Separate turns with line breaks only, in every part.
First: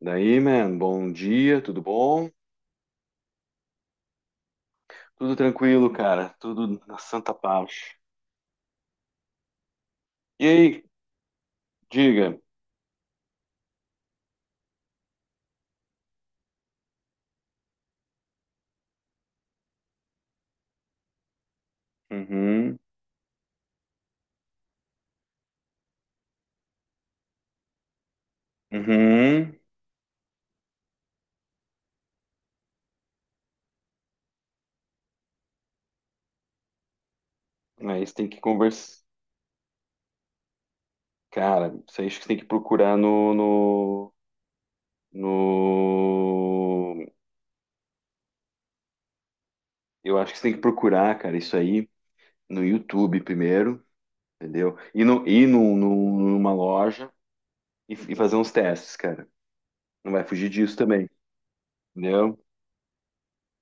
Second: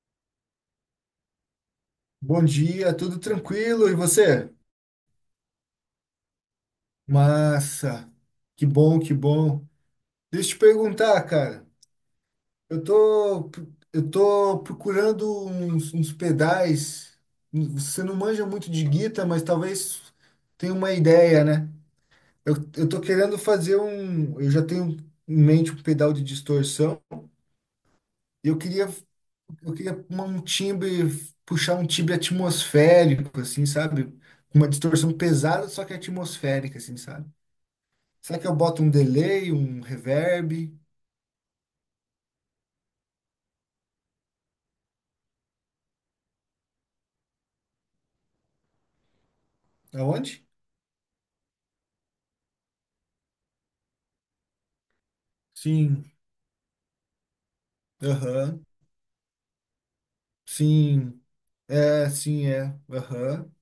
Daí, man, bom dia, tudo bom?
Bom dia, tudo tranquilo e você?
Tudo tranquilo, cara, tudo na santa paz.
Massa, que bom, que bom.
E
Deixa eu te
aí,
perguntar, cara.
diga.
Eu tô, eu tô procurando uns pedais. Você não manja muito de guitarra, mas talvez tenha uma ideia, né? Eu,
Uhum,
eu tô querendo fazer um. Eu já tenho em mente um pedal de distorção. E eu queria,
uhum.
eu queria uma- um timbre, puxar um timbre atmosférico, assim, sabe? Uma distorção pesada, só que atmosférica, assim, sabe?
Aí você tem
Será
que
que eu boto um
conversar.
delay, um reverb?
Cara, isso aí acho que você tem que procurar no. Eu acho
Aonde?
que você tem que procurar, cara, isso aí no YouTube primeiro, entendeu? Ir no
Sim,
num- numa loja e fazer uns
aham.
testes, cara. Não vai fugir disso também,
Sim. É,
entendeu?
sim, é. Aham.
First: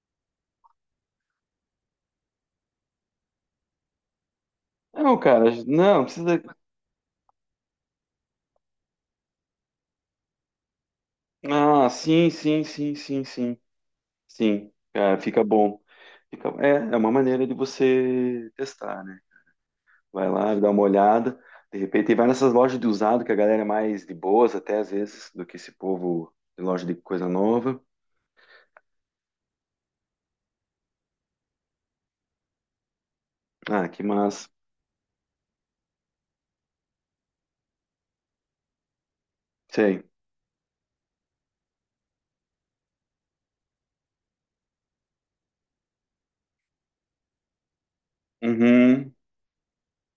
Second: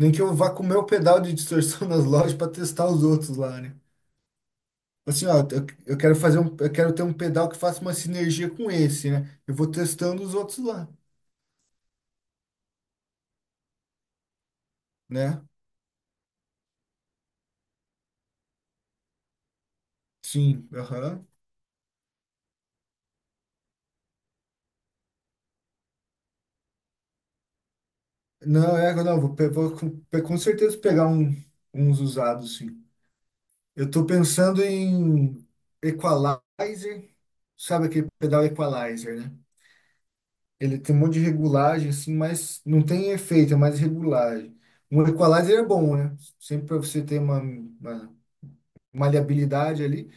Nem que eu vá com o meu pedal de distorção nas lojas para testar os outros lá, né?
Não,
Assim, ó,
cara,
eu, eu
não
quero fazer
precisa.
um, eu quero ter um pedal que faça uma sinergia com esse, né? Eu vou testando os outros lá,
Ah, sim, sim, sim, sim, sim. Sim, cara,
né?
fica bom. É uma maneira de você testar, né? Vai lá,
Sim,
dá uma
aham.
olhada, de repente, e vai nessas lojas de usado, que a galera é mais de boas até às vezes, do que esse povo de loja de coisa nova.
Não, é, não, vou com com certeza pegar uns usados, sim. Eu
Ah, que
estou
massa.
pensando em equalizer, sabe aquele pedal equalizer, né?
Sei.
Ele tem um monte de regulagem, assim, mas não tem efeito, é mais regulagem. Um equalizer é bom, né? Sempre para você ter uma
Uhum.
maleabilidade ali.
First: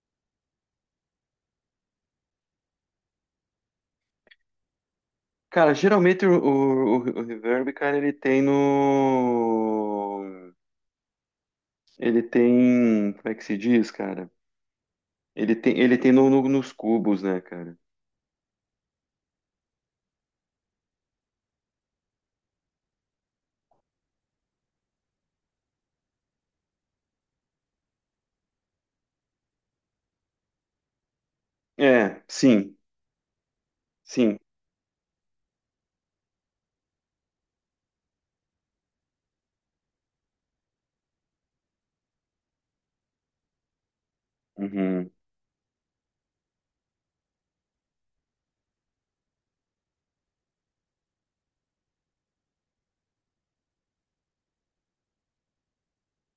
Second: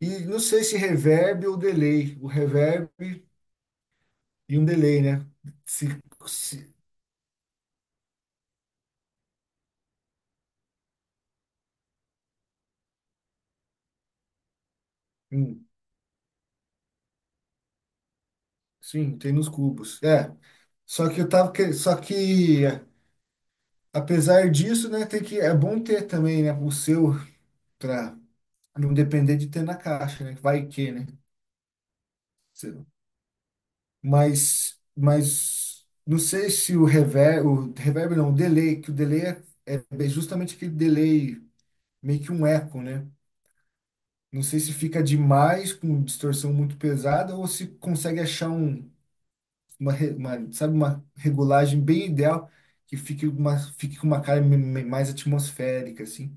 E não sei se reverb ou delay. O reverb e um delay, né?
Cara,
Se,
geralmente o,
se,
o, o o reverb, cara, ele tem no. Ele tem. Como é que se diz, cara? Ele
hum,
tem, ele tem nos cubos, né, cara?
sim, tem nos cubos. É. Só que eu tava. Que- Só que, é, apesar disso, né, tem que, é bom ter também, né, o seu. Não depender de ter na caixa, né? Vai que, né?
É,
Sei
sim,
lá.
sim.
Mas não sei se o reverb, o reverb não, o delay, que o delay é justamente aquele delay, meio que um eco, né? Não sei se fica
Uhum.
demais com distorção muito pesada ou se consegue achar uma, sabe, uma regulagem bem ideal que fique com uma cara mais atmosférica, assim.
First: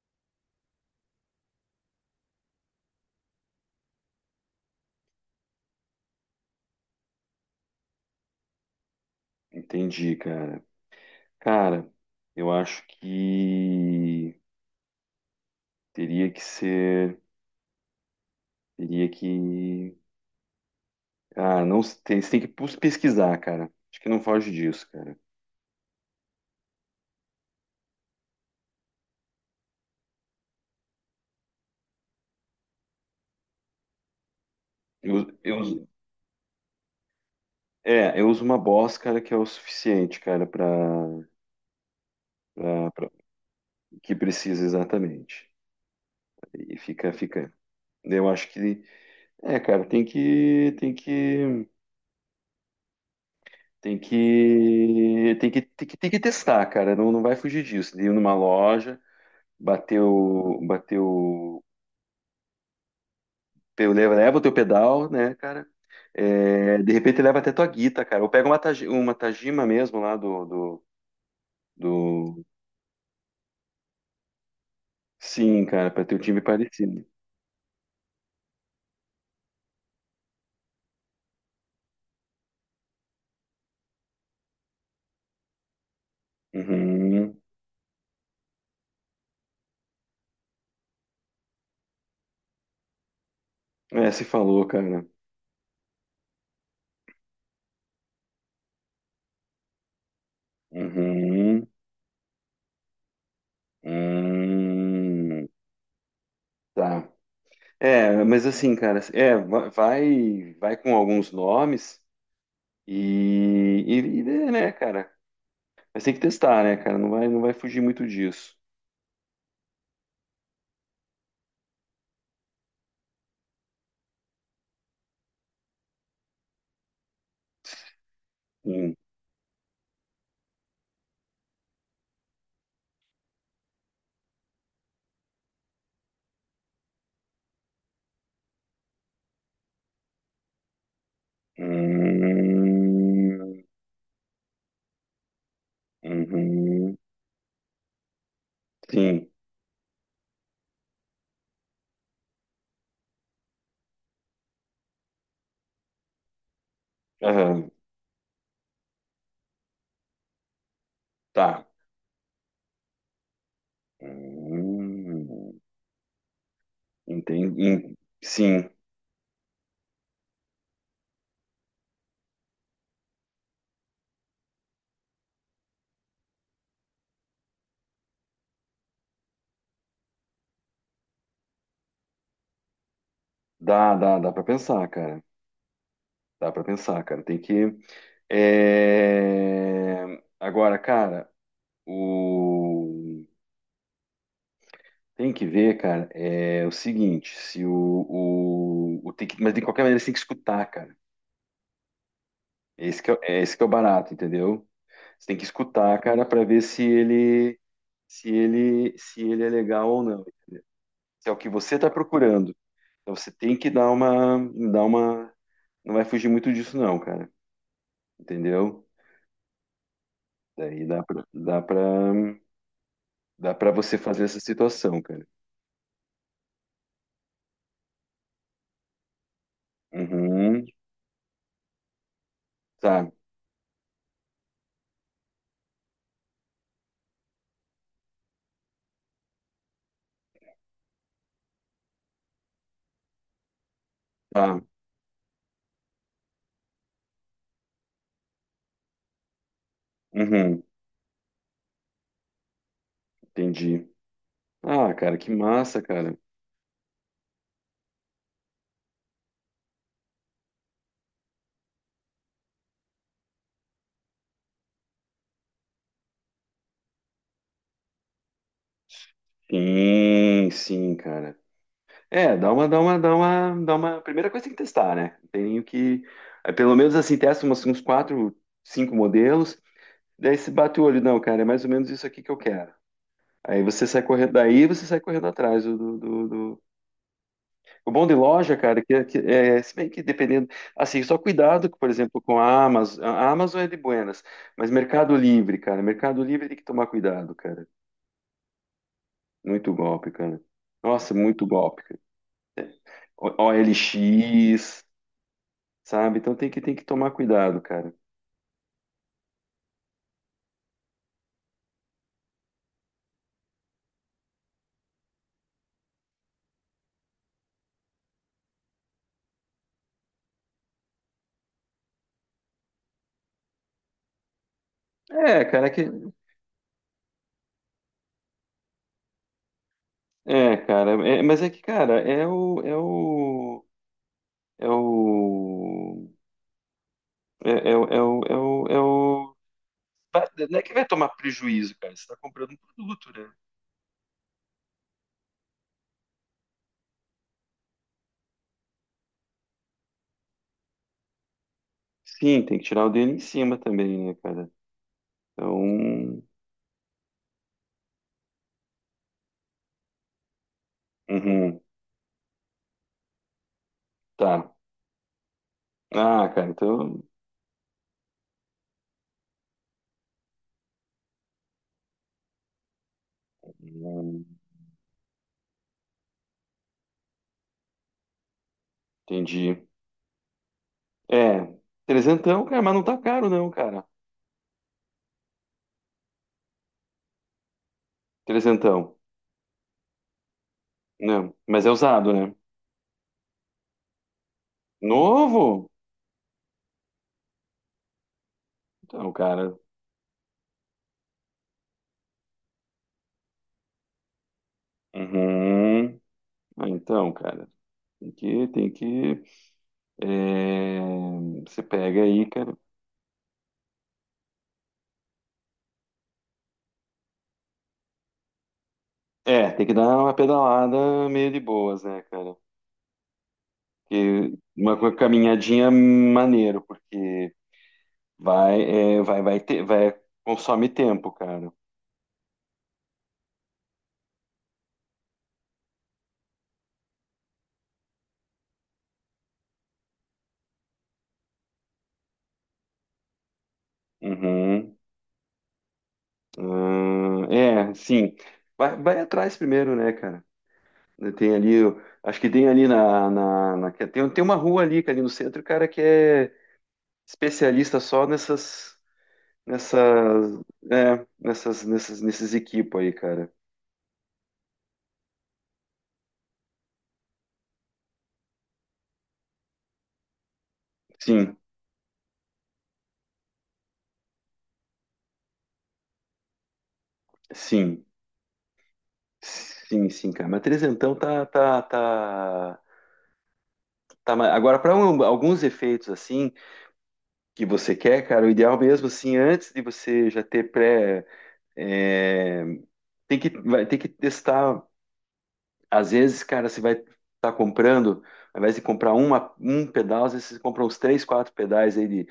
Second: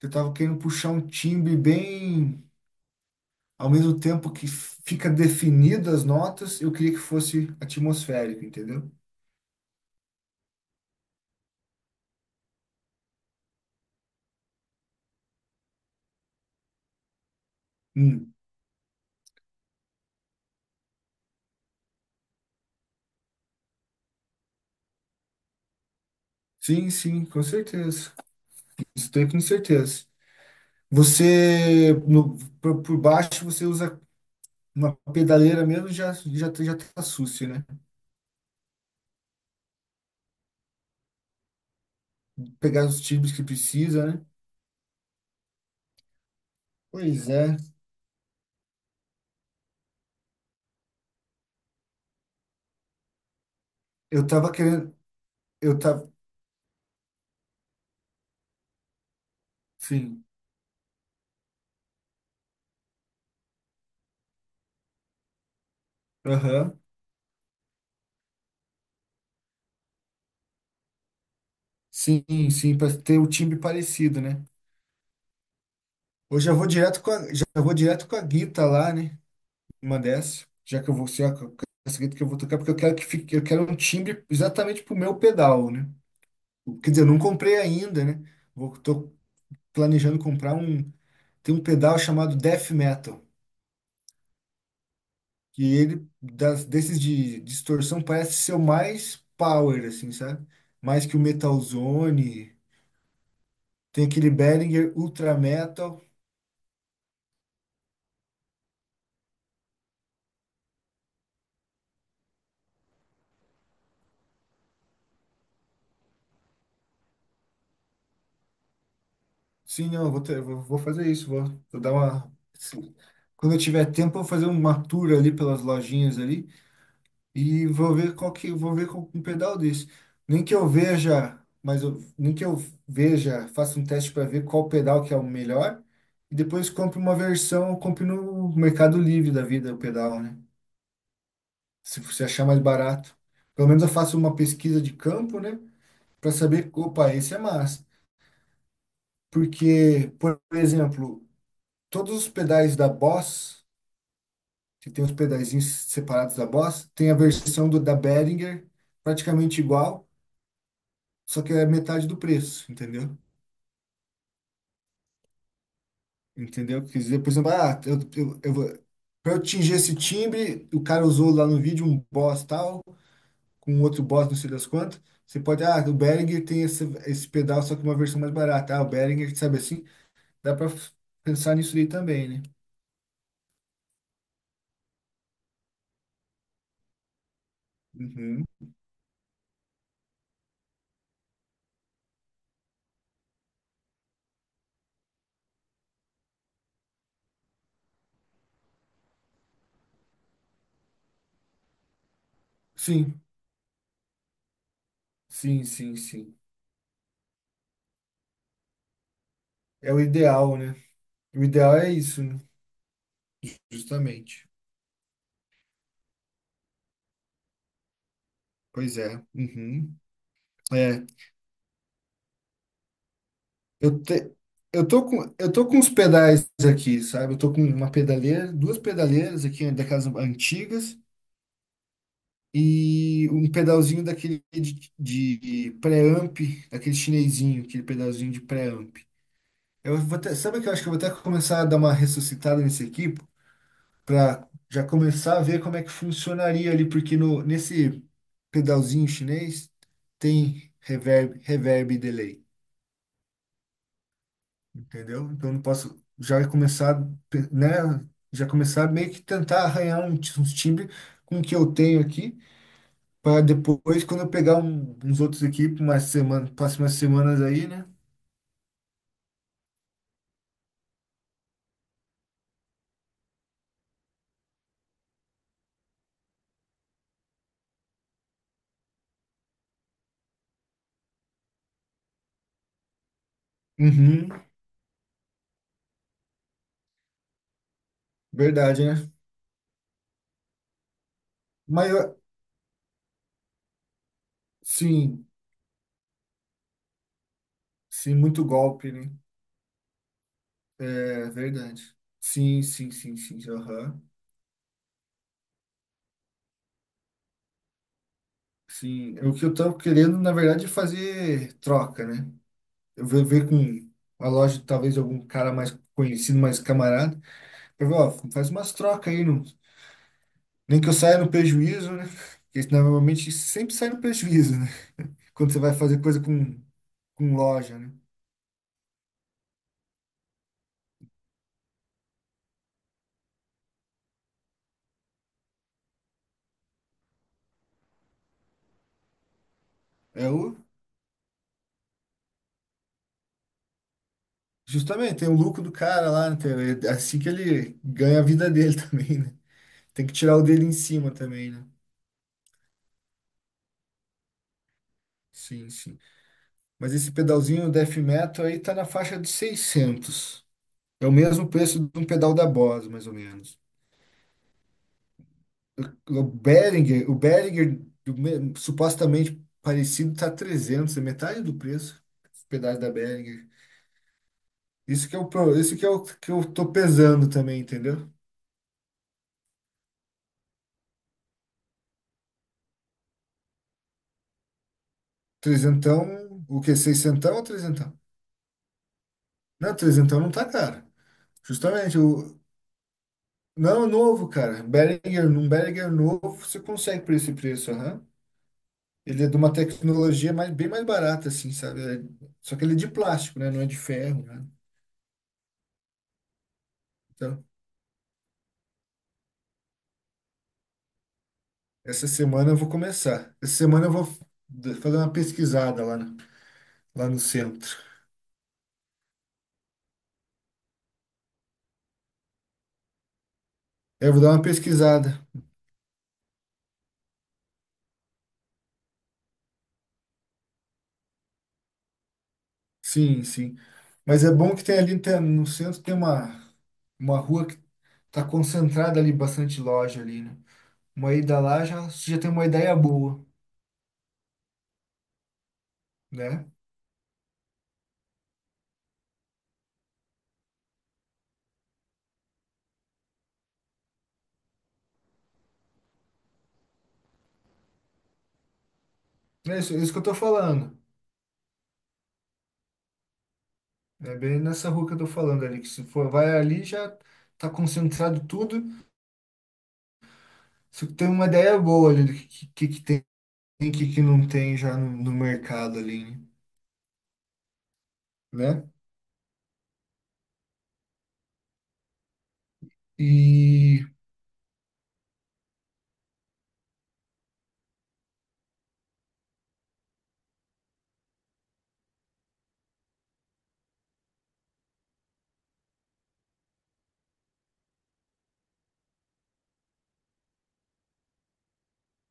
Eu tava querendo puxar um timbre bem ao mesmo tempo que fica definidas as notas, eu queria que fosse atmosférico, entendeu?
Entendi, cara. Cara, eu acho que teria que ser,
Hum.
teria que, você tem que pesquisar, cara. Acho que não foge disso, cara.
Sim, sim, com certeza. Isso tem com certeza. Você, no, por baixo, você usa uma
Eu, eu,
pedaleira
uso-
mesmo, já tá sucio, né?
eu uso uma Boss, cara, que é o suficiente, cara, para
Pegar os timbres que precisa,
que
né?
precisa exatamente. E fica,
Pois
fica.
é.
Eu acho que, cara,
Eu tava querendo, eu
tem
tava,
que testar, cara. Não não vai fugir disso. De ir numa loja, bater
sim,
o, bater o. Eu levo, leva o teu pedal, né, cara? É,
aham.
de repente leva até tua guita, cara. Ou pega uma Tajima mesmo lá do, do,
Sim,
do...
sim, para ter o timbre parecido, né?
Sim, cara, pra ter o time
Hoje eu já vou direto
parecido.
com a guita lá, né? Uma dessa, já que eu vou ser a casqueta que eu vou tocar, porque eu quero um timbre exatamente pro meu pedal, né? Quer dizer, eu não
Uhum.
comprei ainda, né? Tô planejando comprar um, tem um pedal chamado Death Metal,
É, se falou, cara.
que ele das desses de distorção parece ser o mais power assim, sabe? Mais que o Metal
Uhum.
Zone, tem aquele Behringer Ultra
Hum.
Metal.
Tá. É, mas assim, cara, vai com alguns nomes e vê, né, cara? Mas tem que testar, né, cara? Não vai fugir muito disso.
Sim, não, eu vou fazer isso, vou dar uma assim, quando eu tiver tempo, eu vou fazer uma tour ali pelas lojinhas ali e vou ver qual que vou ver
Sim.
com um pedal desse. Nem que eu veja, mas eu, nem que eu veja, faça um teste para ver qual pedal que é o melhor e depois compre no Mercado Livre da vida o pedal, né? Se você achar mais barato.
Hum.
Pelo menos eu faço uma pesquisa de campo, né, para saber,
Uhum.
opa, esse é massa.
Sim.
Porque, por exemplo, todos os pedais da Boss, que tem os pedazinhos separados da Boss, tem a versão
Aham.
da Behringer praticamente igual só que
Tá.
é metade do preço, entendeu?
Hum,
Entendeu? Quer dizer, por exemplo,
Entendi.
ah, eu, eu vou,
Sim.
pra eu atingir esse timbre, o cara usou lá no vídeo um Boss tal, com um outro Boss não sei das quantas. Você pode, ah, o Behringer tem esse pedal, só que uma versão mais barata. Ah, o Behringer, sabe assim? Dá pra pensar nisso aí também, né?
Dá, dá, dá pra pensar, cara. Dá pra pensar, cara. Tem que.
Uhum.
É, agora, cara, o... tem que ver, cara, é o seguinte, se o tem que. Mas de qualquer maneira você tem que escutar, cara. Esse que é, o-
Sim,
É esse que é o barato, entendeu? Você tem que
sim, sim,
escutar, cara,
sim.
pra ver se ele é legal
É o
ou não.
ideal, né?
Se é o
O
que
ideal
você tá
é isso, né?
procurando. Então você tem que dar uma,
Justamente.
dar uma, não vai fugir muito disso não, cara, entendeu?
Pois é. Uhum.
Daí dá
É.
pra, dá pra, dá pra você
Eu,
fazer
te,
essa
eu
situação,
tô
cara.
com, eu tô com os pedais aqui, sabe? Eu tô com uma pedaleira, duas pedaleiras aqui, né, daquelas
Uhum,
antigas,
tá,
e um pedalzinho daquele de pré-amp, daquele chinesinho, aquele pedalzinho de pré-amp. Sabe o que eu acho que eu vou até começar a dar uma ressuscitada nesse aqui, pra
tá,
já começar a ver como é que funcionaria ali, porque no, nesse pedalzinho chinês
uhum,
tem reverb e delay.
entendi. Ah, cara, que
Entendeu? Então eu não
massa,
posso
cara.
já começar, né? Já começar meio que tentar arranhar uns times com o que eu tenho aqui, para depois, quando eu pegar uns outros aqui, para umas semanas, próximas semanas aí, né?
Sim, sim, cara. É, dá uma. Primeira coisa tem que testar, né? Tem nem o que, aí pelo menos assim testa uns quatro, cinco modelos. Daí se bate o olho, não, cara, é mais ou menos isso aqui que eu quero. Aí você sai
Uhum,
correndo, daí você sai correndo atrás do. O bom de loja, cara,
verdade, né?
que é, se bem que dependendo, assim, só cuidado, por
Mas eu-
exemplo, com a Amazon. A Amazon é de buenas, mas Mercado
sim,
Livre, cara, Mercado Livre tem que tomar cuidado, cara.
sim, muito golpe, né?
Muito golpe, cara. Nossa,
É
muito golpe,
verdade.
cara.
Sim, sim, sim, sim, aham.
OLX, sabe? Então tem que tomar cuidado, cara.
Sim, é o que eu tava querendo, na verdade, é fazer troca, né? Eu vou ver com a loja, talvez algum cara mais conhecido, mais camarada. Ó, faz umas trocas aí, não, nem que eu saia no prejuízo, né? Porque isso, normalmente sempre sai no prejuízo, né?
É,
Quando você
cara, é
vai
que
fazer coisa com loja, né?
é, cara, mas é que, cara, é o é o é o é o é o
É o,
não é que vai tomar prejuízo, cara. Você tá comprando um produto, né?
justamente, tem o lucro do cara lá, né? É assim que ele ganha a vida dele também, né? Tem que tirar o dele em cima também, né?
Sim, tem que tirar o dedo em cima também, né, cara?
Sim, sim.
Então,
Mas esse pedalzinho Death Metal aí tá na faixa de 600. É o mesmo
uhum,
preço de um pedal da Boss, mais ou menos.
tá.
O
Ah, cara, então,
Behringer, o Behringer supostamente parecido tá 300 é metade do preço. Esse pedaço da Behringer.
hum,
Isso que é o pro- isso que é o que eu tô pesando também, entendeu?
entendi. É, trezentão, cara, mas não tá caro não, cara.
Trezentão, o que seiscentão ou trezentão?
Trezentão,
Não, trezentão não tá caro.
não, mas é
Justamente
usado, né?
o não, novo, cara. Behringer, num
Novo?
Behringer novo, você consegue por esse preço, aham.
Então,
Ele é de uma
cara,
tecnologia mais, bem mais barata, assim, sabe? Só que ele é de plástico, né? Não é de ferro, né?
uhum. Ah, então,
Então,
cara, tem que, tem que, é, você pega
essa
aí,
semana eu
cara.
vou começar. Essa semana eu vou fazer uma pesquisada lá, lá no centro.
É, tem que dar uma pedalada meio de boas, né, cara?
É, eu vou dar
Que
uma
uma
pesquisada.
caminhadinha maneiro, porque vai, é, vai, vai ter, vai, consome tempo, cara.
Sim, sim. Mas é bom que no centro tem uma rua que tá concentrada ali, bastante loja ali, né? Uma ida lá já, já tem uma ideia boa,
Uhum.
né?
Ah, é, sim. Vai atrás primeiro, né, cara? Tem ali, eu acho que tem ali que tem uma rua ali, que é ali no centro, cara, que é especialista só nessas,
É isso que eu tô
nessas,
falando.
nesses equipos aí, cara.
É bem nessa rua que eu tô falando ali, que se for, vai ali já tá concentrado tudo. Você tem uma
Sim,
ideia boa ali do que, que tem e o que, que não tem já no mercado ali, né?
sim,
Né?
sim, sim, cara. Mas trezentão tá, tá, tá.
E
Tá, mas agora para alguns efeitos assim que você quer, cara, o ideal mesmo assim, antes de você já ter pré, é, tem que vai ter que testar. Às vezes, cara, você vai estar comprando, ao invés de comprar um pedal, às vezes você compra uns três, quatro pedais aí de,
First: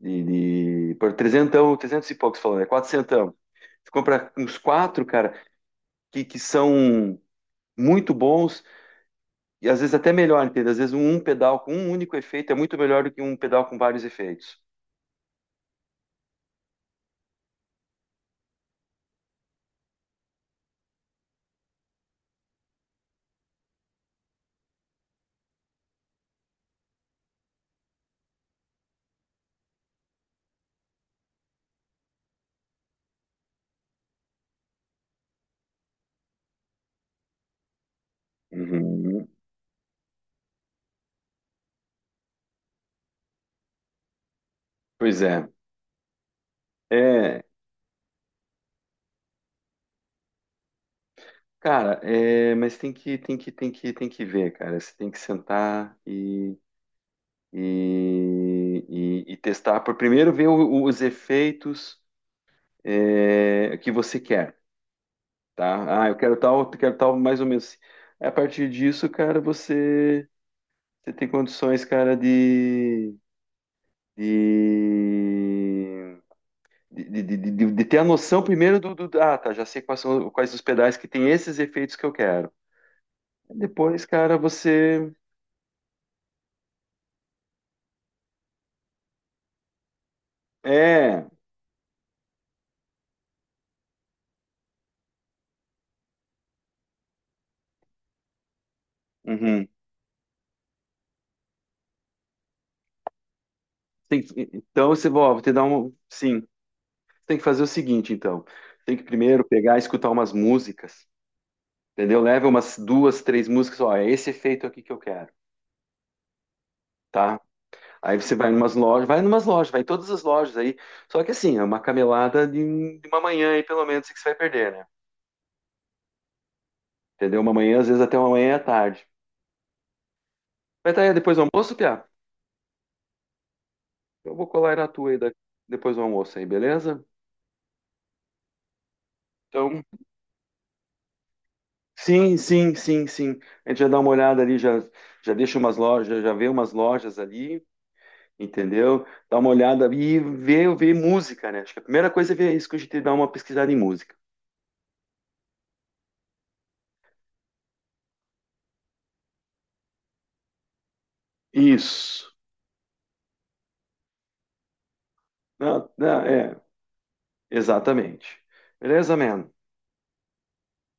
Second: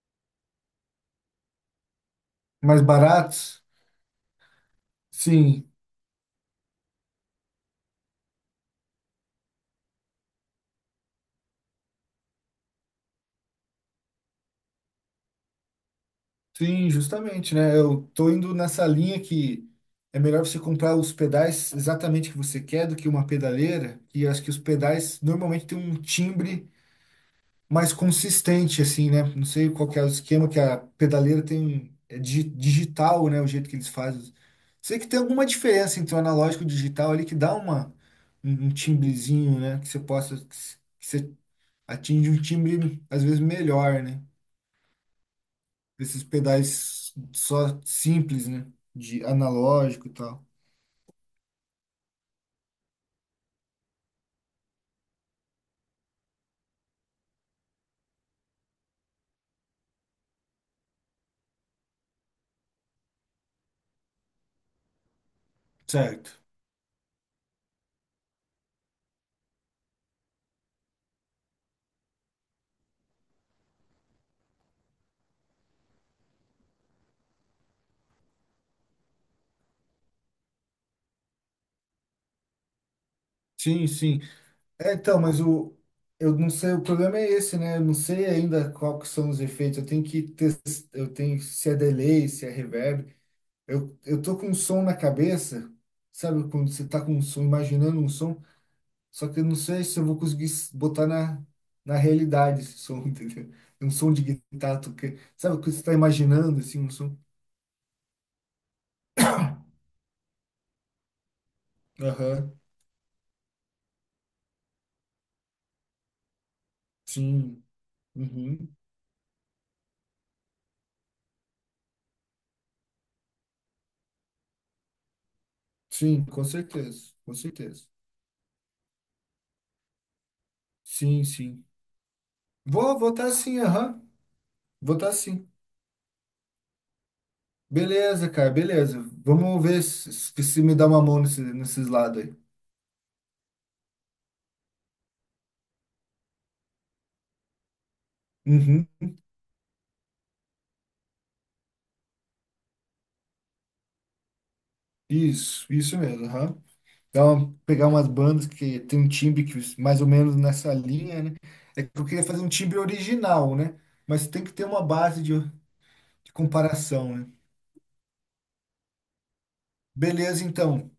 de, de por trezentão, trezentos e poucos falando, é
mais
quatrocentão.
baratos?
Você compra uns quatro, cara,
Sim,
que são muito bons e às vezes até melhor, entende? Às vezes um pedal com um único efeito é muito melhor do que um pedal com vários efeitos.
sim, justamente, né? Eu tô indo nessa linha que é melhor você comprar os pedais exatamente que você quer do que uma pedaleira, e acho que os pedais normalmente têm um timbre mais consistente, assim, né? Não sei qual que é o esquema que a pedaleira tem, é digital, né? O jeito que eles fazem. Sei que tem alguma diferença entre o analógico e o digital ali que dá uma, um um
Uhum.
timbrezinho, né? Que atinge um timbre às vezes melhor, né?
Pois é.
Esses pedais
É,
só simples, né? De analógico e tal.
cara, mas tem que ver, cara. Você tem que sentar e, e testar. Por primeiro ver os efeitos que você quer, tá? Ah,
Certo.
eu quero tal, mais ou menos. A partir disso, cara, você tem condições, cara, de de ter a noção primeiro do, ah, tá, já sei quais os pedais que tem esses efeitos que eu quero.
Sim,
Depois,
sim.
cara,
É,
você.
então, mas o eu não sei, o problema é esse, né? Eu não sei ainda qual que são os efeitos. Eu tenho que ter, eu
É.
tenho se é delay, se é reverb. Eu tô com um som na cabeça, sabe? Quando você tá com um som, imaginando um som, só que eu não
Uhum.
sei se eu vou conseguir botar na realidade esse som, entendeu? É um som de guitarra,
Então você ó, vou te
sabe o
dar
que você está
um. Sim. Você
imaginando, assim, um som?
tem que fazer o seguinte, então. Tem que primeiro pegar e escutar umas músicas. Entendeu? Leva
Aham,
umas duas, três músicas. Ó, é esse efeito aqui que eu quero. Tá?
sim,
Aí você vai em umas
uhum,
lojas, vai em umas lojas, vai em todas as lojas aí. Só que assim, é uma camelada de uma manhã aí, pelo menos, que você vai perder, né?
sim, com certeza, com
Entendeu? Uma manhã,
certeza.
às vezes até uma manhã à tarde. Vai estar aí
Sim,
depois do
sim.
almoço, Piá?
Vou votar sim, aham,
Eu vou colar na tua
votar
aí
sim.
depois do almoço aí, beleza?
Beleza, cara, beleza. Vamos
Então,
ver se me dá uma mão nesses lados aí.
sim, sim, sim, sim. A gente já dá uma olhada ali, já, já deixa umas lojas, já vê umas lojas ali,
Uhum,
entendeu? Dá uma olhada e vê, vê música, né? Acho que a primeira coisa é ver isso que a gente dá uma pesquisada em música.
isso mesmo, aham. Pegar umas bandas que tem um timbre que mais ou menos nessa linha, né? É que eu queria
Isso.
fazer um timbre original, né? Mas tem que ter uma base de,
Não, não,
de
é,
comparação, né?
exatamente. Beleza, man?
Beleza, então.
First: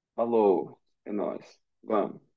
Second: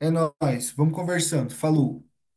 É nóis.
Falou.
Vamos
É nóis.
conversando. Falou.
Vamos.